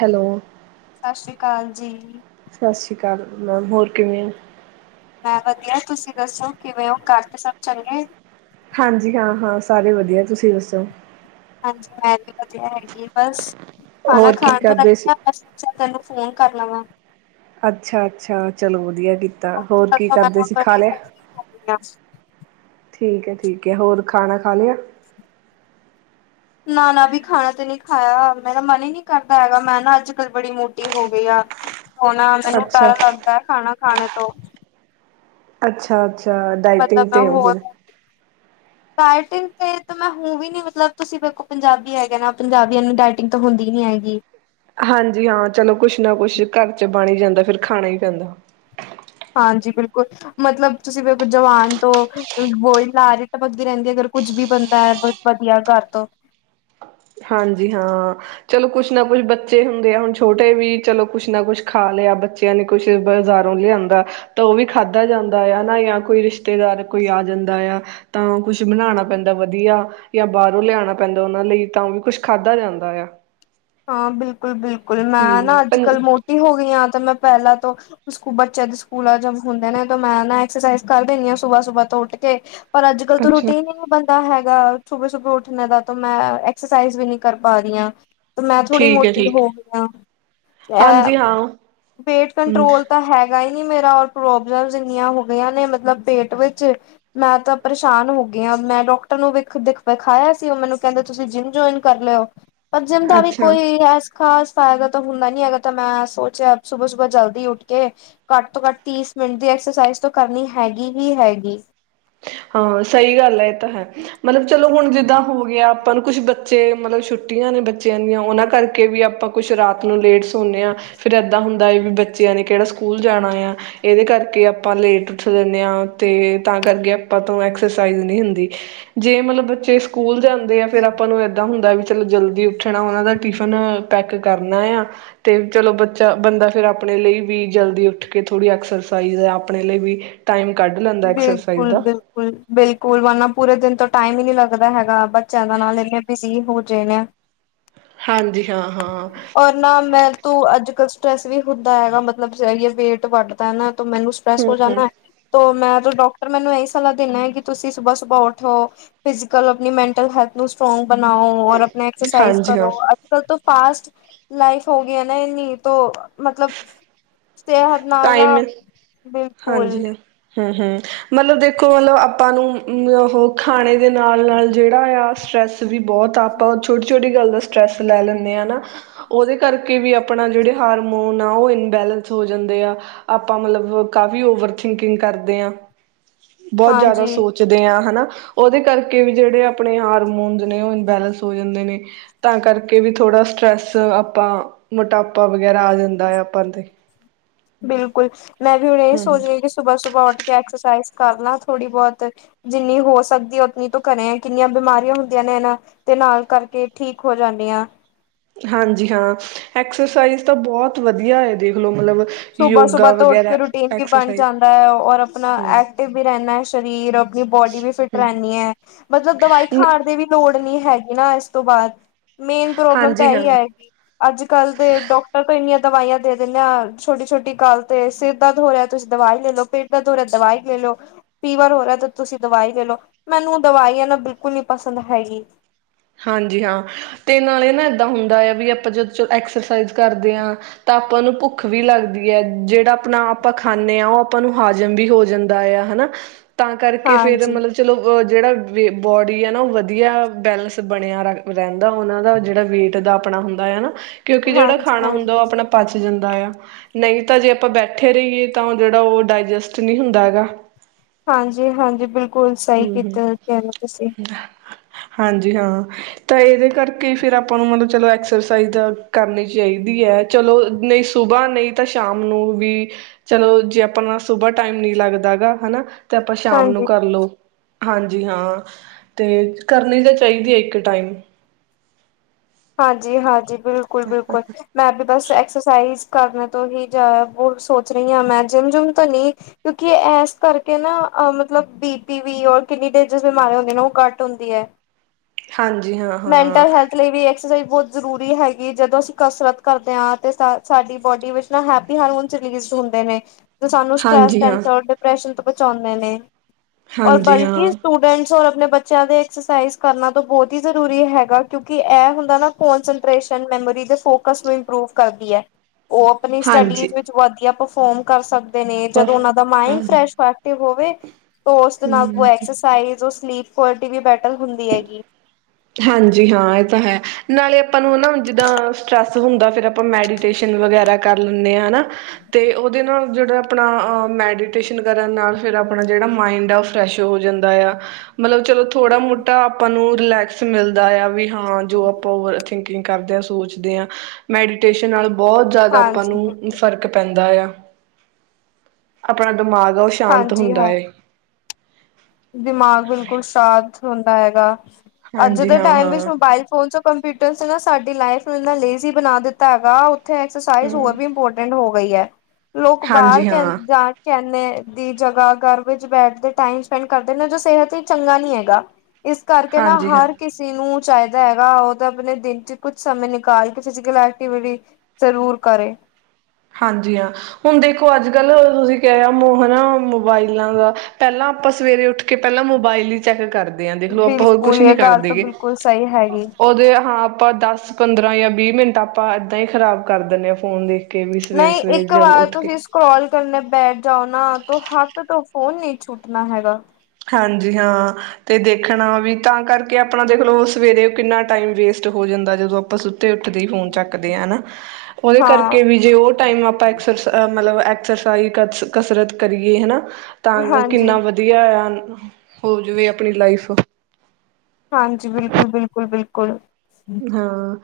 Hello ਸਤਿ ਸ੍ਰੀ ਅਕਾਲ ਜੀ ਸਤਿ ਸ਼੍ਰੀ ਅਕਾਲ ਮੈਮ ਹੋਰ ਕਿਵੇਂ ਹੋਂ ਮੈਂ ਵਧੀਆ ਤੁਸੀਂ ਦੱਸੋ ਕਿਵੇਂ ਹੋ ਘਰ ਤੇ ਸਭ ਚੰਗੇ ਹਾਂਜੀ ਹਾਂ ਹਾਂ ਸਾਰੇ ਵਧੀਆ ਤੁਸੀਂ ਦੱਸੋ ਹਾਂਜੀ ਮੈਂ ਵੀ ਵਧੀਆ ਹੈਗੀ ਬਸ ਖਾਣਾ ਹੋਰ ਕੀ ਖਾਣ ਤਾਂ ਕਰਦੇ ਸੀ ਲੱਗਿਆ ਬ ਸਾ ਤੈਨੂੰ ਫੋਨ ਕਰਨਾ ਵਾ ਅੱਛਾ-ਅੱਛਾ ਚਲੋ ਵਧੀਆ। ਕੀਤਾ ਅੱਜ ਹੋਰ ਤਾਂ ਕੀ ਕਰਦੇ ਖਾਣਾ ਸੀ ਖਾ ਬੜੀ ਲਿਆ ਮੋਟੀ ਹੋ ਗਈ ਆ। ਠੀਕ ਹੈ ਠੀਕ ਹੈ ਹੋਰ ਖਾਣਾ ਖਾ ਲਿਆ ਨਾ ਨਾ ਵੀ ਖਾਣਾ ਤੇ ਨਹੀਂ ਖਾਇਆ ਮੇਰਾ ਮਨ ਹੀ ਨਹੀਂ ਕਰਦਾ ਹੈਗਾ ਮੈਂ ਨਾ ਅੱਜ ਕੱਲ ਬੜੀ ਮੋਟੀ ਹੋ ਗਈ ਆ ਹੁਣ ਮੈਨੂੰ ਅੱਛਾ ਡਰ ਲੱਗਦਾ ਹੈ ਖਾਣਾ ਖਾਣ ਉਹ ਅੱਛਾ ਅੱਛਾ ਡਾਇਟਿੰਗ ਤੇ ਹੋ ਡਾਈਟਿੰਗ ਤੇ ਤਾਂ ਮੈਂ ਹੂੰ ਵੀ ਨੀ ਮਤਲਬ ਤੁਸੀਂ ਦੇਖੋ ਪੰਜਾਬੀ ਹੈਗਾ ਨਾ ਪੰਜਾਬੀਆਂ ਨੂੰ ਟਾਇਟਿੰਗ ਤਾਂ ਹੁੰਦੀ ਨੀ ਹੈਗੀ ਹਾਂਜੀ ਹਾਂ ਚਲੋ ਕੁਛ ਨਾ ਕੁਛ ਘਰ ਚ ਬਣੀ ਜਾਂਦਾ ਫਿਰ ਖਾਣਾ ਹੀ ਪੈਂਦਾ ਹਾਂਜੀ ਬਿਲਕੁਲ ਮਤਲਬ ਤੁਸੀਂ ਫਿਰ ਜਵਾਨ ਤੋਂ ਬੋਹੀ ਲਲਾਜ ਹੀ ਤਾਂ ਪਗਦੀ ਰਹਿੰਦੀ ਅਗਰ ਕੁੱਝ ਵੀ ਬੰਦਾ ਹੈ ਬ ਵਧੀਆ ਘਰ ਤੋਂ ਹਾਂਜੀ ਹਾਂ ਚਲੋ ਕੁਛ ਨਾ ਕੁਛ ਬੱਚੇ ਹੁੰਦੇ ਆ ਹੁਣ ਛੋਟੇ ਵੀ ਚਲੋ ਕੁਛ ਨਾ ਕੁਛ ਖਾ ਲਿਆ ਬੱਚਿਆਂ ਨੇ ਕੁਛ ਬਾਜ਼ਾਰੋਂ ਲਿਆਂਦਾ ਤਾਂ ਉਹ ਵੀ ਖਾਧਾ ਜਾਂਦਾ ਆ ਹਨਾ ਜਾਂ ਕੋਈ ਰਿਸ਼ਤੇਦਾਰ ਕੋਈ ਆ ਜਾਂਦਾ ਆ ਤਾਂ ਕੁਛ ਬਣਾਉਣਾ ਪੈਂਦਾ ਵਧੀਆ ਜਾਂ ਬਾਹਰੋਂ ਲਿਆਉਣਾ ਪੈਂਦਾ ਉਹਨਾਂ ਲਈ ਤਾਂ ਉਹ ਵੀ ਕੁਛ ਖਾਧਾ ਜਾਂਦਾ ਆ ਹਾਂ। ਬਿਲਕੁਲ, ਬਿਲਕੁਲ ਬਿਲਕੁਲ ਮੈਂ ਹਮ ਨਾ ਅੱਜ ਕੱਲ ਮੋਟੀ ਹੋ ਗਈ ਹ ਤੇ ਮੈਂ ਪਹਿਲਾਂ ਤੋਂ ਸਕੂ ਬੱਚਿਆਂ ਦੇ ਸਕੂਲ ਜ ਹੁੰਦੇ ਨੇ ਤੇ ਮੈਂ ਨਾ ਐਕਸਰਸਾਈਜ਼ ਕਰ ਦਿੰਦੀ ਹਾਂ ਸੁਬਾਹ ਸੁਬਾਹ ਤੋਂ ਉੱਠ ਕੇ ਪਰ ਅੱਜ, ਕੱਲ੍ਹ ਤ ਅੱਛਾ ਰਟੀਨ ਹੀ ਨੀ ਬੰਦਾ ਹੈ। ਸੁਬੇ ਸੁਬੇ ਉੱਠਣੇ ਦਾ ਤਾਂ ਮੈਂ ਐਕਸਰਸਾਈਜ਼ ਵੀ ਨਹੀਂੀ ਕਰ ਪਾ ਰਹੀ ਹ ਮੈਂ ਥੋੜ੍ਹੀ ਠੀਕ ਹੈ ਮੋਟੀ ਠੀਕ ਹੈ ਹੋ ਗਈ ਹ ਹਾਂਜੀ ਇਹ ਹਾਂ ਵੇਟ ਹਮ ਕੰਟਰੋਲ ਤਾਂ ਹੈਗਾ ਹੈਗਾ ਹੀ ਨੀ ਮੇਰਾਰ ਪ੍ਰੋਬਲਮ ਇੰਨੀਆਂ ਹੋਗਆਂ ਨੇ ਮਤਲਬ ਪੇਟ ਵਿਚ ਮੈਂ ਤਾਂ ਪਰੇਸ਼ਾਨ ਹੋ ਗਈ ਹ ਮੈਂ ਡਾਕਟਰ ਨੂੰ ਵਖ ਦਿਖ ਵਿਖਾਇਆ ਸੀ ਉਹ ਮੈਨੂੰ ਕਹਿੰਦੇ ਤੁਸੀਂ ਜਿੰਮ ਜੁਆਇਨ ਕਰ ਲਿਓ ਜਿਮ ਦਾ ਵੀ ਅੱਛਾ ਕੋਈ ਹੈ। ਖਾਸ ਫਾਇਦਾ ਤਾਂ ਹੁੰਦਾ ਨੀ ਹੈਗਾ ਤਾਂ ਮੈਂ ਸੋਚਿਆ ਸੁਬ ਸੁਬ ਜਲਦੀ ਉੱਠ ਕੇ ਘੱਟ ਤੋਂ ਘੱਟ ਤੀਸ ਮਿੰਟ ਦੀ ਐਕਸਰਸਾਈਜ਼ ਕਰਨੀ ਹੈਗੀ ਹੀ ਹੈਗੀ। ਹਾਂ ਸਹੀ ਗੱਲ ਹੈ ਇਹ ਤਾਂ ਹੈ ਮਤਲਬ ਚਲੋ ਹੁਣ ਜਿੱਦਾਂ ਹੋ ਗਿਆ ਆਪਾਂ ਨੂੰ ਕੁਛ ਬੱਚੇ ਮਤਲਬ ਛੁੱਟੀਆਂ ਨੇ ਬੱਚਿਆਂ ਦੀਆਂ ਉਹਨਾਂ ਕਰਕੇ ਵੀ ਆਪਾਂ ਕੁਛ ਰਾਤ ਨੂੰ ਲੇਟ ਸੌਦੇ ਹਾਂ। ਫਿਰ ਇੱਦਾਂ ਹੁੰਦਾ ਹੈ ਵੀ ਬੱਚਿਆਂ ਨੇ ਕਿਹੜਾ ਸਕੂਲ ਜਾਣਾ ਆ ਇਹਦੇ ਕਰਕੇ ਆਪਾਂ ਲੇਟ ਉੱਠ ਦਿੰਦੇ ਹਾਂ। ਅਤੇ ਤਾਂ ਕਰਕੇ ਤੋਂ ਐਕਸਰਸਾਈਜ਼ ਨਹੀਂ ਹੁੰਦੀ ਜੇ ਮਤਲਬ ਬੱਚੇ ਸਕੂਲ ਜਾਂ ਦੇ ਆ ਫੇ ਆਪਾਂ ਨੂੰ ਇਏਦਾਂ ਹੁੰਦਾ ਚਲੋ ਜਲਦੀ ਉੱਠਣਾ ਉਹਨਾਂ ਦਾ ਟਿਫਿਨ ਪੈਕ ਕਰਨਾ ਆ ਤੇ ਚਲੋ ਬੱਚਾ ਬੰਦਾ ਫਿਰ ਆਪਣੇ ਲਈ ਵੀ ਜਲਦੀ ਉੱਠ ਕੇ ਥੋੜ੍ਹੀ ਐਕਸਰਸਾਈਜ਼ ਆਪਣੇ ਲਈ ਵੀ ਟਾਈਮ ਕੱਢ ਲੈਂਦਾ ਐਕਸਰਸਾਈਜ਼ ਬਿਲਕੁਲ ਦਾ ਬਿਲਕੁਲ, ਬਿਲਕੁਲ ਵਰਨਾ ਪੂਰੇ ਦਿਨ ਤੋਂ ਟਾਈਮ ਹੀ ਨੀ ਲੱਗਦਾ ਹੈਗਾ। ਬੱਚਿਆਂ ਦਾ ਨਾਲ ਲ ਵੀ ਸੀ ਹੋ ਹਾਂਜੀ ਹਾਂ [unintelligible] ਹਾਂ ਔਰ ਨਾ ਮੈਂ ਤੂੰ ਅੱਜ, ਕੱਲ੍ਹ ਸਟਰੈਸ ਵੀ ਹੁੰਦਾ ਹੈਗਾ ਮਤਲਬਏ ਵੇਟ ਵੱਢਦਾ ਹੈ ਨਾ ਤੇ ਮੈਨੂੰ ਸਪੈਸ ਹੂੰ ਕੋ ਹੂੰ ਜਾਂਦਾ। ਮੈਂ ਤਾਂ ਡਾਕਟਰ ਮੈਨੂੰ ਇਹੀ ਸਲਾਹ ਦੇਂਦਾ ਹੈ। ਕਿ ਤੁਸੀਂ ਸੁਬਾ ਸੁਬਾਹ ਉੱਠਓ ਫਿਜ਼ਕਲ ਆਪਣੀ ਮੈਂਟਲ ਹੈਲਥ ਨੂੰ ਸਟਰੋਂਗ ਬਣਾਓ ਔਰ ਆਪਣਾ ਐਕਸਰਸਾਈਜ਼ ਹਾਂਜੀ ਕਰੋ ਹਾਂ ਅੱਜ ਕੱਲ ਤੋਂ ਫਾਸਟ ਲਾਈਫ ਹੋ ਗਿਆ ਨਾ ਨਹੀਂ ਤ ਮਤਲਬ ਸਿਹਤ ਨਾਲ ਨਾ ਟਾਈਮ ਬਿਲਕੁਲ ਹਾਂਜੀ ਹਾਂ ਹੂੰ- ਹੂੰ ਮਤਲਬ ਦੇਖੋ ਮਤਲਬ ਆਪਾਂ ਨੂੰ ਉਹ ਖਾਣੇ ਦੇ ਨਾਲ- ਨਾਲ ਜਿਹੜਾ ਆ ਸਟਰ੍ਰੈਸ ਵੀ ਬਹੁਤ ਆ ਆਪਾਂ ਛੋਟੀ- ਛੋਟੀ ਗੱਲ ਦਾ ਸਟਰ੍ਰੈਸ ਲੈ ਲੈਂਦੇ ਹਾਂ ਨਾ ਉਹਦੇ ਕਰਕੇ ਵੀ ਆਪਣਾ ਜਿਹੜੇ ਹਾਰਮੋਨ ਆ ਉਹ ਇਨਬੈਲਸ ਹੋ ਜਾਂਦੇ ਆ ਆਪਾਂ ਮਤਲਬ ਕਾਫੀ ਓਵਰਥਿੰਕਿੰਗ ਕਰਦੇ ਹਾਂ। ਬਹੁਤ ਜ਼ਿਆਦਾ ਹਾਂਜੀ ਸੋਚਦੇ ਹਾਂ ਹਨਾ। ਉਹਦੇ ਕਰਕੇ ਵੀ ਜਿਹੜੇ ਆਪਣੇ ਹਾਰਮੋਨ ਨੇ ਉਹ ਇਨਬੈਲੈਂਸ ਹੋ ਜਾਂਦੇ ਨੇ ਤਾਂ ਕਰਕੇ ਵੀ ਥੋੜਾ ਸ੍ਰੈੱਸ ਆਪਾਂ ਮੋਟਾਪਾ ਵਗੈਰਾ ਆ ਜਾਂਦਾ ਹੈ। ਆਪਾਂ ਤੇ ਬਿਲਕੁਲ ਮੈਂ ਵੀ ਨਹੀ ਹਮ ਸੋ ਹਮ ਰਹੀਾਂ ਸੁਬ੍ਹਾ ਸੁਬ੍ਹਾ ਉਠ ਐਕਸਰਸਾਈਜ਼ ਕਰ ਲਾਂ ਥੋੜ੍ਹੀ ਬਹੁਤ ਜਿੰਨੀ ਹੋ ਸਕਦੀ ਉਨੀ ਤੂੰ ਕਰੇ, ਕਿੰਨੀਆਂ ਬਿਮਾਰੀਆਂ ਹੁੰਦੀਆਂ ਨੇ, ਇਹਨਾਂ ਤੇ ਨਾਲ ਕਰਕੇ ਠੀਕ ਹੋ ਜਾਂਦੀ ਆ। ਹਾਂਜੀ ਹਾਂ ਐਕਸਰਸਾਈਜ਼ ਤਾਂ ਬਹੁਤ ਵਧੀਆ ਹੈ ਦੇਖਲੋ ਮਤਲਬ ਸੁਬਾਹ ਯੋਗਾ ਸੁਬਾਹ ਤੋਂ ਉੱਠ ਕੇ ਵਗੈਰਾ ਰੂਟੀਨ ਵੀ ਬਣ ਐਕਸਰਸਾਈਜ਼ ਜਾਂਦਾ ਐ, ਔਰ ਆਪਣਾ ਹਮ ਐਕਟਿਵ ਵੀ ਰਹਿੰਦਾ ਏ ਸਰੀਰ, ਆਪਣੀ ਬੋਡੀ ਵੀ ਫਿਟ ਹਮ ਰਹਿੰਦੀ ਏ ਮਤਲਬ ਦਵਾਈ ਖਾਣ ਦੀ ਵੀ ਲੋੜ ਨਹੀਂ ਹੈਗੀ ਨਾ ਇਸ ਤੋਂ ਬਾਅਦ ਮੇਨ ਪ੍ਰੋਬਲਮ ਤਾਂ ਹਾਂਜੀ ਇਹੀ ਹਾਂ ਹੈਗੀ, ਅੱਜ ਕੱਲ ਦੇ ਡਾਕਟਰ ਤੋਂ ਇੰਨੀਆਂ ਦਵਾਈਆ ਦੇ ਦਿੰਨੇ ਆ ਛੋਟੀ ਛੋਟੀ ਗੱਲ ਤੇ ਸਿਰ ਦਰਦ ਹੋ ਰਿਹਾ, ਤੁਸੀਂ ਦਵਾਈ ਲੈ ਲਓ, ਪੇਟ ਦਰਦ ਹੋ ਰਿਹਾ ਦਵਾਈ ਲੈ ਲਓ, ਫੀਵਰ ਹੋ ਰਿਹਾ ਤੇ ਤੁਸੀਂ ਦਵਾਈ ਲੈ ਲਓ, ਮੈਨੂੰ ਦਵਾਈ ਨਾ ਬਿਲਕੁਲ ਨੀ ਪਸੰਦ ਹੈਗੀ। ਹਾਂਜੀ ਹਾਂ ਤੇ ਨਾਲੇ ਨਾ ਏਦਾਂ ਹੁੰਦਾ ਆ ਵੀ ਆਪਾਂ ਜਦ ਐਕਸਰਸਾਈਜ਼ ਕਰਦੇ ਆ ਤਾਂ ਆਪਾਂ ਨੂੰ ਭੁੱਖ ਵੀ ਲੱਗਦੀ ਆ, ਜਿਹੜਾ ਆਪਣਾ ਆਪਾਂ ਖਾਣੇ ਆ ਉਹ ਆਪਾਂ ਨੂੰ ਹਾਜ਼ਮ ਵੀ ਹੋ ਜਾਂਦਾ ਆ ਹਨਾ। ਤਾਂ ਕਰਕੇ ਫੇਰ ਹਾਂਜੀ ਮਤਲਬ ਚਲੋ ਜਿਹੜਾ ਬੋਡੀ ਆ ਨਾ ਉਹ ਵਧੀਆ ਬੈਲੈਂਸ ਬਣਿਆ ਰ ਰਹਿੰਦਾ, ਉਹਨਾਂ ਦਾ ਜਿਹੜਾ ਵੇਟ ਦਾ ਆਪਣਾ ਹੁੰਦਾ ਹੈ ਨਾ ਕਿਉਂਕਿ ਜਿਹੜਾ ਹਾਂਜੀ ਖਾਣਾ ਹੁੰਦਾ, ਉਹ ਹਾਂਜੀ ਆਪਣਾ ਪਚ ਜਾਂਦਾ ਆ। ਨਹੀਂ ਤਾਂ ਜੇ ਆਪਾਂ ਬੈਠੇ ਰਹੀਏ, ਤਾਂ ਉਹ ਜਿਹੜਾ ਉਹ ਡਾਇਜਸਟ ਨਹੀਂ ਹੁੰਦਾ ਹੈਗਾ। ਹਾਂਜੀ -ਹਾਂਜੀ ਬਿਲਕੁਲ ਬਿਲਕੁੱਲ ਸਹੀ ਹਮ ਹਮ ਕੀਤਾ ਕਹਿ ਰਹੇ ਹੇ ਤੁਸੀਂ ਹਾਂਜੀ ਹਾਂ ਤਾਂ ਇਹਦੇ ਕਰਕੇ ਫਿਰ ਆਪਾਂ ਨੂੰ ਮਤਲਬ ਚਲੋ ਐਕ ਐਕਸਰਸਾਈਜ਼ ਕਰਨੀ ਚਾਹੀਦੀ ਹੈ, ਚਲੋ ਨਹੀਂ ਸੁਬਾਹ ਨਹੀਂ ਤਾਂ ਸ਼ਾਮ ਨੂੰ ਵੀ, ਚਲੋ ਜੇ ਆਪਣਾ ਸੁਬਾਹ ਟਾਈਮ ਨੀ ਲੱਗਦਾ ਹੈਗਾ ਹਨਾ। ਤੇ ਆਪਾਂ ਸ਼ਾਮ ਹਾਂਜੀ ਨੂੰ ਕਰ ਲਉ। ਹਾਂਜੀ ਹਾਂ ਤੇ ਕਰਨੀ ਤਾਂ ਚਾਹੀਦੀ ਹੈ ਇੱਕ ਟਾਈਮ। ਹਾਂਜੀ- ਹਾਂਜੀ। ਬਿਲਕੁਲ -ਬਿਲਕੁਲ, ਮੈਂ ਵੀ ਬਸ ਐਕਸਰਸਾਈਜ਼ ਕਰਨ ਤੋਂ ਹੀ ਜਾਇਆ ਬ ਸੋਚ ਰਹੀ ਹਾਂ, ਮੈਂ ਜਿੰਮ ਜੁਮ ਤਾਂ ਨਹੀਂ, ਕਿਉਂਕਿ ਇਸ ਕਰਕੇ ਨਾ ਮਤਲਬ ਬੀ ਪੀ ਵੀ ਔਰ ਕਿੰਨੀ ਡੇਂਜਰਸ ਬਿਮਾਰੀ ਹੁੰਦੀ ਨੇ, ਉਹ ਘੱਟ ਹੁੰਦੀ ਐ। ਹਾਂਜੀ ਹਾਂ ਹਾਂ। ਲਈ ਵੀ ਬਹੁਤ ਜ਼ਰੂਰੀ ਹੈਗੀ, ਜਦੋਂ ਅਸੀਂ ਕਸਰਤ ਕਰਦੇ ਹਾਂ, ਤੇ ਸਾਡੀ ਬੋਡੀ ਵਿੱਚ ਨਾ ਹੈਪੀ ਹਾਰਮੋਨਲੀ ਹੁੰਦੇ ਨੇ। ਸਾਨੂੰ ਸਟਰੈਸ, ਹਾਂਜੀ ਹਾਂ ਟੈਨਸ਼ਨ, ਡਿਪਰੈਸ਼ਨ ਬਚਾਉਂਦੇ ਨੇ। ਔਰ ਹਾਂਜੀ ਬਲਕਿ ਹਾਂ ਸਟੂਡੈਂਟਸ ਆਪਣੇ ਬੱਚਿਆਂ ਦੇ ਐਕਸਜਸਾਈਜ਼ ਕਰਨਾ ਤਾਂ ਬਹੁਤ ਹੀ ਜ਼ਰੂਰੀ ਹੈਗਾ, ਕਿਉਂਕਿ ਇਹ ਹੁੰ ਕੱਲੇ ਕੋਂਸਟਰੇਟ, ਮੈਮੋਰੀ ਦੇ ਫੋਕਸ ਨੂੰ ਇਮਪਰੂਵ ਕਰਦੀ ਐ। ਉਹ ਆਪਣੀ ਸਟੱਡੀਜ਼ ਹਾਂਜੀ ਵਿੱਚ ਵਧੀਆ ਪਰ ਪਰਫੋਮ ਕਰ ਸਕਦੀ ਨੇ ਜਦੋਂ ਬਸ ਉਹਨਾਂ ਦਾ ਹਾਂ ਮਾਇੰਡ ਫਰੈਸ਼ ਐਕਟਿਵ ਹੋਵੇ। [unintelligible] ਔਰ ਉਸਦੇ ਨਾਲ ਹਮ ਐਕਸਰਸਾਈਜ਼ ਉਸ ਸਲੀਪ ਕੋਅਲਿਟੀ ਵੀ ਬੈਟਰਲ ਹੁੰਦੀ ਹੈਗੀ। ਹਾਂਜੀ ਹਾਂ ਇਹ ਤਾਂ ਹੈ ਨਾਲੇ ਆਪਾਂ ਨੂੰ ਹਨਾ ਜਿੱਦਾਂ ਸਟਰ੍ਰੈਸ ਹੁੰਦਾ ਫਿਰ ਆਪਾਂ ਮੈਡੀਟੇਸ਼ਨ ਵਗੈਰਾ ਕਰ ਲੈਨੇ ਹ ਹਨਾ ਤੇ ਉਹਦੇ ਨਾਲ ਜਿਹੜਾ ਆਪਣਾ ਅ ਮੈਡੀਟੇਸ਼ਨ ਕਰਨ ਨਾਲ ਫਿਰ ਆਪਣਾ ਜਿਹੜਾ ਮਾਈੰਡ ਆ ਉਹ ਫਰੈਸ਼ ਹੋ ਜਾਂਦਾ ਆ ਮਤਲਬ ਚਲੋ ਥੋੜਾ ਮੋਟਾ ਆਪਾਂ ਨੂੰ ਰਿਲੈਕਸ। ਮਿਲਦਾ ਆ ਵੀ ਹਾਂ ਜੋ ਆਪਾਂ ਓਵਰ ਥਿੰਕਿੰਗ ਕਰਦੇ ਆ ਸੋਚਦੇ ਆ ਮੈਡੀਟੇਸ਼ਨ ਨਾਲ। ਬਹੁਤ ਜ਼ਿਆਦਾ ਆਪਾਂ ਹਾਂਜੀ, ਨੂੰ ਬਿਲਕੁਲ। ਫ਼ਰਕ ਪੈਂਦਾ ਆ। ਆਪਣਾ ਦਿਮਾਗ ਆ ਉਹ ਸ਼ਾਂਤ ਹਾਂਜੀ ਹੁੰਦਾ ਹਾਂ ਏ। ਦਿਮਾਗ ਬਿਲਕੁਲ ਸ਼ਾਂਤ ਹੁੰਦਾ ਹੈਗਾ। ਅੱਜ ਹਾਂਜੀ ਦੇ ਹਾਂ ਟਾਈਮ ਵਿੱਚ ਹਾਂ ਮੋਬਾਇਲ ਫੋਨ ਚ ਕੰਪਿਊਟਰ ਚ ਨਾ ਸਾਡੇ ਤੇ ਲਾਈਫ ਨੂੰ ਇੰਨਾ ਲੇਜ਼ੀ ਬਣਾ ਦਿੱਤਾ ਹੈਗਾ। ਉਥੇ ਐਕਸਜਸਾਈਜ਼ ਹਮ ਹੋਰ ਵੀ ਇੰਪੋਰਟੈਂਟ ਹੋ ਗਈ ਐ। ਲੋਕ ਬਾਹਰ ਹਾਂਜੀ ਕਹ ਹਾਂ ਜਾ ਕਹਿ ਨੇ ਦੀ ਜਗ੍ਹਾ ਘਰ ਵਿੱਚ ਬੈਠਦੇ ਟਾਈਮ ਸੈਂਡ ਕਰਦੇ ਨੇ ਜੋ ਸਿਹਤ ਈ ਚੰਗਾ ਨੀ ਹੈਗਾ। ਇਸ ਕਰਕੇ ਨਾ ਹਾਂਜੀ ਹਾਂ ਹਰ ਕਿਸੀ ਨੂੰ ਚਾਹੀਦਾ ਹੈਗਾ ਉਹ ਤਾਂ ਆਪਣੇ ਦਿਨ ਚ ਕੁਛ ਸਮੇਂ ਨਿਕਾਲ ਕੇ ਫਿਜ਼ੀਕਲ ਐਕਟੀਵਿਟੀ, ਜ਼ਰੂਰ ਕਰੇ। ਹਾਂਜੀ ਹਾਂ ਹੁਣ ਦੇਖੋ ਅੱਜ ਕੱਲ ਅ ਤੁਸੀਂ ਕਹਿ ਮ ਨਾ ਮੋਬਾਇਲਾਂ ਦਾ ਪਹਿਲਾਂ ਆਪਾਂ ਸਵੇਰੇ ਉੱਠ ਕੇ ਪਹਿਲਾਂ ਮੋਬਾਇਲ ਹੀ ਚੈੱਕ ਕਰ। ਦੇ ਆ ਦੇਖਲੋ ਆਪਾਂ ਹੋਰ ਕੁਛ ਬਿਲਕੁਲ ਨੀ ਇਹ ਗੱਲ ਤਾਂ ਕਰਦੇਗੇ, ਬਿਲਕੁਲ ਸਹੀ ਹੈਗੀ। ਉਹਦੇ ਹਾਂ। ਆਪਾਂ ਦਸ ਪੰਦਰਾਂ ਜਾਂ ਵੀਹ ਮਿੰਟ ਆਪਾਂ ਏਦਾਂ ਹੀ ਖ਼ਰਾਬ ਕਰ ਦੀਨੇ ਆ ਫੋਨ ਦੇ। ਨਈ ਇੱਕ ਵਾਰ ਤੁਸੀਂ ਸਕਰੋਲ ਕੋਈ ਨਾ ਬੈਠ ਜਾਉ ਨਾ ਤੋਂ ਹੱਕ ਤੋਂ ਫੋਨ ਨੀ ਛੁੱਟਣਾ ਹੈਗਾ। ਹਾਂਜੀ ਹਾਂ ਤੇ ਦੇਖਣਾ ਵੀ ਤਾਂ ਕਰਕੇ ਆਪਣਾ ਦੇਖ ਲੋ ਸਵੇਰੇ ਕਿੰਨਾ ਟਾਈਮ ਵੇਸਟ ਹੋ ਜਾਂਦਾ ।ਜਦੋਂ ਆਪਾਂ ਸੁਤ ਤੇ ਉੱਠਦੇ ਈ ਫੋਨ ਚੱਕਦੇ ਆ ਨਾ ਉਹਦੇ ਹਾਂ ਕਰਕੇ ਵੀ ਜੇ ਉਹ ਟਾਇਮ ਨੂੰ ਆਪਾਂ ਐਕਸਰ ਸ ਅਮ ਮਲਬ ਐ ਐਕਸਾਈਜ ਕਤਸ ਕਸਰਤ ਕਰੀਏ ਹਨਾ। ਤਾਂ ਗ ਹਾਂਜੀ ਕਿੰਨਾ ਵਧੀਆ ਆ। ਹੋ ਜਵੇ ਆਪਣੀ ਲਾਈਫ ਅ। ਹਾਂਜੀ ਬਿਲਕੁਲ-ਬਿਲਕੁਲ-ਬਿਲਕੁਲ। ਹਾਂ।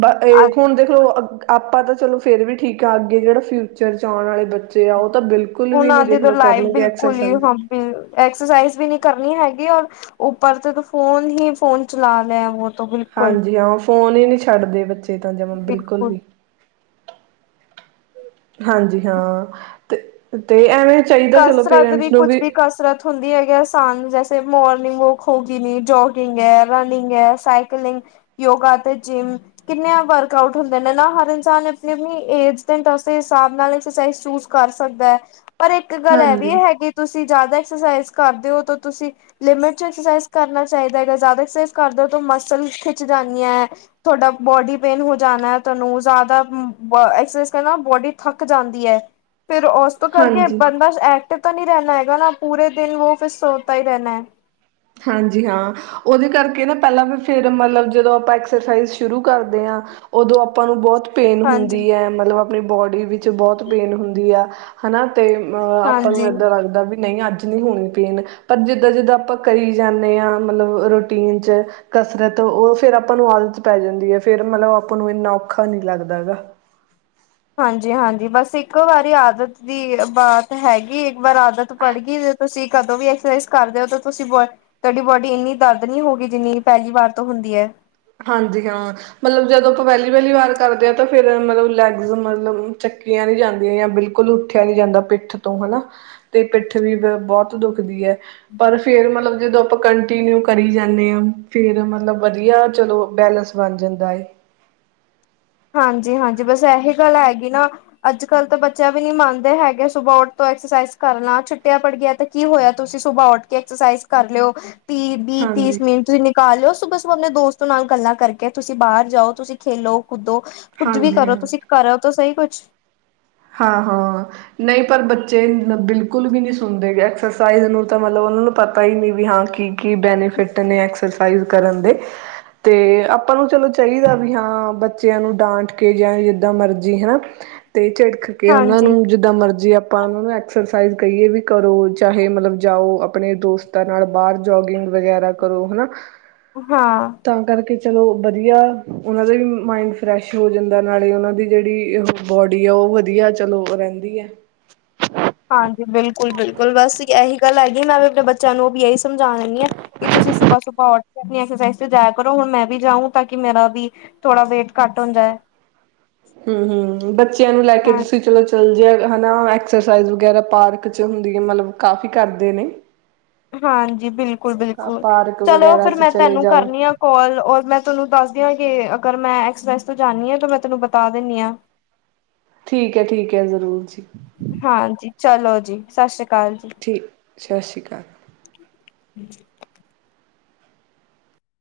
ਬ ਇਹ ਹੁਣ ਦੇਖ ਲੋ ਅ ਗ ਆਪਾਂ ਤਾਂ ਚਲੋ ਫਿਰ ਵੀ ਠੀਕ ਆ ਅੱਗੇ ਜਿਹੜਾ ਫਿਊਚਰ ਚ ਆਉਣ ਵਾਲੇ ਬੱਚੇ ਆ ਉਹ ਤਾਂ ਬਿਲਕੁਲ ਵੀ ਉਹਨਾਂ ਨੀ ਦੀ ਤਾਂ ਦੇਖਲੋ ਲਾਈਫ ਕਰਨਗੇ ਬਿਲਕੁਲ ਹੀ ਐਕਸਰਸਾਈਜ਼ ਹਾਂ ਬ ਐਕਸਰਸਾਈਜ਼ ਵੀ ਨੀ ਕਰਨੀ ਹੈਗੀ ਔਰ ਉੱਪਰ ਤੇ ਤਾਂ ਫੋਨ ਹੀ ਫੋਨ ਚਲਾ ਲਿਆ ਵ ਹਾਂਜੀ ਹਾਂ ਫੋਨ ਈ ਨੀ ਛੱਡਦੇ ਬੱਚੇ ਚੇਤ ਆ ਜਮਾ ਬਿਲਕੁਲ ਵੀ ਹਾਂਜੀ ਹਾਂ ਤੇ ਤੇ ਐਵੇਂ ਚਾਹੀਦਾ ਚਲੋ ਕਸਰਤ ਵੀ ਪੇਰੈਂਟਸ ਨੂੰ ਕੁੱਝ ਵੀ ਕਸਰਤ ਹੁੰਦੀ ਹੈਗੀ ਆਸਾਨ ਜੈੇ ਮੋਰਨਿੰਗ ਵੋਕ ਹੋ ਗਈ ਨੀ ਜੋਗਿੰਗ ਹੈ ਰਨਿੰਗ ਹੈ ਸਾਈਕਲਿੰਗ ਯੋਗਾ ਤੇ ਜਿੰਮ ਕਿੰਨੇ ਵਰਕ ਆਊਟ ਹੁੰਦੇ ਨੇ ਨਾ ਹਰ ਇਨਸਾਨ ਆਪਣੀ ਆਪਣੀ ਏਜ ਉਸ ਦੇ ਹਿਸਾਬ ਨਾਲ ਐਕਸਰਸਾਈਜ਼ ਚੂਜ ਕਰ ਸਕਦਾ ਹੈ ਪਰ ਇੱਕ ਗੱਲ ਇਹ ਵੀ ਹਾਂਜੀ ਹੈਗੀ ਤੁਸੀਂ ਜ਼ਿਆਦਾ ਕਸ ਕਰਦੇ ਹੋ ਤੁਸੀਂ ਲਿਮਟ ਚਕਸ ਕਰਨਾ ਚਾਹੀਦਾ ਹੈਗਾ ਜ਼ਿਆਦਾਕਸ ਕਰਦੇ ਹੋ ਮਸਲ ਖਿੱਚ ਜਾਂਦੀ ਤੁਹਾਡਾ ਬੋਡੀ ਪੇਨ ਹੋ ਜਾਣਾ ਤੁਹਾਨੂੰ ਜ਼ਿਆਦਾ ਐਕਸਰਸਾਈਜ਼ ਕਰਨਾ ਬੋਡੀ ਥੱਕ ਜਾਂਦੀ ਹੈ ਫਿਰ ਉਸ ਤੋਂ ਕਰਕੇ ਹਾਂਜੀ ਬੰਦਾ ਐਕਟ ਤਾਂ ਨਹੀਂ ਰਹਿਣਾ ਹੈਗਾ ਨਾ ਪੂਰੇ ਦਿਨ ਵਿੱਚ ਫਿਰ ਸੋਤਾ ਹੀ ਰਹਿਣਾ ਹੈ ਹਾਂਜੀ ਹਾਂ ਉਹਦੇ ਕਰਕੇ ਨਾ ਪਹਿਲਾਂ ਵੀ ਫੇਰ ਮਤਲਬ ਜਦੋਂ ਆਪਾਂ ਐਕਸਰਸਾਈਜ਼ ਸ਼ੁਰੂ ਕਰਦੇ ਹਾਂ ਉਦੋਂ ਆਪਾਂ ਨੂੰ ਬਹੁਤ ਪੇਨ ਹਾਂਜੀ, ਹੁੰਦੀ ਹੈ ਮਤਲਬ ਆਪਣੀ ਬੋਡੀ ਵਿੱਚ ਵਿੱਚ ਬਹੁਤ ਪੇਨ ਹੁੰਦੀ ਆ ਹਨਾ ਤੇ ਅਹ ਆਪਾਂ ਨੂੰ ਹਾਂਜੀ। ਏਦਾਂ ਲੱਗਦਾ ਵੀ ਨਹੀਂ ਅੱਜ ਨਹੀਂ ਹੋਣੀ ਪੀਣ ਪਰ ਜਿੱਦਾਂ ਜਿੱਦਾਂ ਆਪਾਂ ਕਰੀ ਜਾਂਦੇ ਹਾਂ ਮਤਲਬ ਰੂਟੀਨ ਚ ਕਸਰਤ ਉਹ ਫਿਰ ਆਪਾਂ ਨੂੰ ਆਦਤ ਪੈ ਜਾਂਦੀ ਹੈ ਫਿਰ ਮਤਲਬ ਆਪਾਂ ਨੂੰ ਇੰਨਾ ਔਖਾ ਨਹੀਂ ਲੱਗਦਾ ਹੈ ਗਾ ਹਾਂਜੀ-ਹਾਂਜੀ ਬਸ ਇੱਕੋ ਵਾਰੀ ਆਦਤ ਦੀ ਬਾਤ ਹੈਗੀ ਇਕ ਵਾਰ ਆਦਤ ਪੜ ਗਈ ਜ ਤੁਸੀਂ ਕਦੋਂ ਵੀ ਐਕਸਰਸਾਈਜ਼ ਕਰਦੇ ਹੋ ਤਾਂ ਤੁਸੀਂ ਬੋ ਤੁਹਾਡੀ ਬੋਡੀ ਇੰਨੀ ਦਰਦ ਨਹੀਂ ਹੋਗੀ ਜਿੰਨੀ ਪਹਿਲੀ ਵਾਰ ਤੋਂ ਹੁੰਦੀ ਹੈ। ਹਾਂਜੀ ਹਾਂ ਮਤਲਬ ਜਦੋਂ ਆਪਾਂ ਪਹਿਲੀ ਵਹਿਲੀ ਵਾਰ ਕਰਦੇ ਹਾਂ ਤਾਂ ਫਿਰ ਮਤਲਬ ਲੈਗਜ਼ ਮਤਲਬ ਚੱਕੀਆਂ ਨੀ ਜਾਂਦੀਆਂ ਬਿਲਕੁਲ ਉੱਠਿਆ ਨੀ ਜਾਂਦਾ ਪਿੱਠ ਤੋਂ ਹਨਾ। ਤੇ ਪਿੱਠ ਵੀ ਬਹੁਤ ਦੁੱਖਦੀ ਹੈ ਪਰ ਫੇਰ ਮਤਲਬ ਜਦੋਂ ਆਪਾਂ ਕੰਟੀਨਿਊ ਕਰੀ ਜਾਂਦੇ ਹਾਂ ਫੇਰ ਮਤਲਬ ਵਧੀਆ । ਚਲੋ ਬੈਲਸ ਬਣ ਜਾਂਦਾ ਏ। ਹਾਂ ਜੀ ਹਾਂ ਜੀ ਬਸ ਇਹੀ ਗੱਲ ਹੈਗੀ ਨਾ । ਅੱਜ ਕੱਲ੍ਹ ਤਾਂ ਬੱਚਾ ਵੀ ਨੀ ਮੰਨਦੇ ਹੈਗੇ ਸੁਬਹ ਉੱਠ ਤੋਂ ਐਕਸਰਸਾਈਜ਼ ਕਰਨਾ । ਛੁੱਟੀਆਂ ਪੜ ਗਈਆ ਤੇ ਕੀ ਹੋਇਆ ਤੁਸੀਂ ਸੁਬਹ ਉੱਠ ਕੇ ਐਕਸਰਸਾਈਜ਼ ਕਰ ਲਿਓ । ਤੀਹ ਵੀਹ ਤੀਸ ਹਾਂਜੀ ਮੀਨ ਤੁਸੀਂ ਨਿਕਾਲ ਲਿਓ ਸੁਬ । ਆਪਣੇ ਦੋਸਤ ਨਾਲ ਗੱਲਾਂ ਕਰਕੇ ਤੁਸੀਂ ਬਾਹਰ ਜਾਓ ਤੁਸੀਂ ਖੇਲੋ। ਕੁੱਦੋ ਕੁੱਝ ਵੀ ਹਾਂਜੀ ਕਰੋ । ਹਾਂ ਤੁਸੀਂ ਕਰੋ ਤਾਂ ਸਹੀ ਕੁਝ। ਅੱਛ । ਹਾਂ ਹਾਂ। ਨਹੀਂ ਪਰ ਬੱਚੇ ਬਿਲਕੁਲ ਵੀ ਨੀ ਸੁਣਦੇ ਐਕਸਰਸਾਈਜ਼ ਨੂੰ ਤਾਂ ਮਤਲਬ ਉਹਨਾ ਨੂੰ ਪਤਾ ਹੀ ਨੀ ਵੀ ਹਾਂ ਕੀ ਕੀ ਬੈਨੀਫਿਟ ਨੇ ਐਕਸਰਸਾਈਜ਼ ਕਰਨ ਦੇ ਤੇ । ਆਪਾਂ ਨੂੰ ਚਲੋ ਚਾਹੀਦਾ ਵੀ ਹਾਂ ਬੱਚਿਆਂ ਨੂੰ ਡਾਂਟ ਕੇ ਜਾਂ ਜਿਦਾਂ ਮਰਜੀ ਹਨਾ ਤੇ ਚਿੜ । ਦੇਖ ਕੇ ਉਹਨਾਂ ਨੂੰ ਹਾਂਜੀ ਜਿੱਦਾਂ ਮਰਜ਼ੀ ਆਪ । ਆਪ ਉਹਨਾਂ ਨੂੰ ਐਕਸਰਸਾਈਜ਼ ਕਹੀਏ ਵੀ ਕਰੋ ਚਾਹੇ ਮਤਲਬ ਜਾਓ ਆਪਣੇ ਦੋਸਤਾਂ ਨਾਲ ਬਾਹਰ ਜੋਗਿੰਗ ਵਗੈਰਾ ਕਰੋ ਹਨਾ । ਹਾਂ । ਚਲੋ ਵਧੀਆ । ਉਹਨਾਂ ਦਾ ਵੀ ਮਾਇੰਡ ਫਰੈਸ਼ ਹੋ ਜਾਂਦਾ ਨਾਲੇ ਉਹਨਾਂ ਦੀ ਜਿਹੜੀ ਬੋਡੀ ਆ ਉਹ ਵਧੀਆ। ਵਧੀਆ ਚਲੋ ਉਹ ਰਹਿੰਦੀ ਹੈ । ਹਾਂਜੀ ਬਿਲਕੁਲ ਬਿਲਕੁਲ ਬਸ ਇਹੀ ਗੱਲ ਹੈਗੀ ਮੈਂ ਵੀ ਆਪਣੇ ਬੱਚਿਆਂ ਨੂੰ ਵੀ ਇਹੀ ਸਮਝਾ ਲੈਂਦੀ ਹਾਂ ਕਿ ਤੁਸੀਂ ਸੁਬਹ ਸੁਬਹ ਉੱਠ ਕੇ ਆਪਣੀ ਐਕਸਾਈ ਤੇ ਜਾਇਆ ਕਰੋ । ਹੁਣ ਮੈਂ ਵੀ ਜਾਊਂ ਤਾਂ ਕਿ ਮੇਰਾ ਵੀ ਥੋੜਾ ਵੇਟ ਘੱਟ ਹੋ ਜਾਏ ਹਮ ਹਮ ਬੱਚਿਆਂ ਨੂੰ ਲੈ ਕੇ ਤੁਸੀਂ ਚਲੋ ਚੱਲ ਜੇ । ਹਨਾ ਐਕਸਰਸਾਈਜ਼ ਵਗੈਰਾ ਪਾਰਕ । ਚ ਹੁੰਦੀ ਹੈ। ਮਤਲਬ ਕਾਫੀ ਕਰਦੇ ਨੇ । ਹਾਂਜੀ ਬਿਲਕੁਲ ਬਿਲਕੁਲ ਪਾਰਕ ਚਲੋ ਵਗੈਰਾ ਫਿਰ ਚ ਮੈਂ ਚਲੇ ਤੈਨੂੰ ਜਾਓ ਕਰਨੀ ਹਾਂ ਕੋਲ ਔਰ ਮੈਂ ਤੁਹਾਨੂੰ ਦੱਸਦੀ ਹਾਂ ਕਿ । ਅਗਰ ਮੈਂ ਐਕਸਪ੍ਰੈਸ ਤੋਂ ਜਾਂਦੀ ਹਾਂ ਤਾਂ ਮੈਂ ਤੈਨੂੰ ਬਤਾ ਦਿੰਦੀ ਹਾਂ । ਠੀਕ ਹੈ ਠੀਕ ਹੈ। ਜ਼ਰੂਰ ਜੀ। ਹਾਂਜੀ ਚਲੋ ਜੀ। ਸਤਿ ਸ੍ਰੀ । ਕਾਲਜ । ਠੀਕ ਸਤਿ ਸ਼੍ਰੀ ਅਕਾਲ। [inaudible]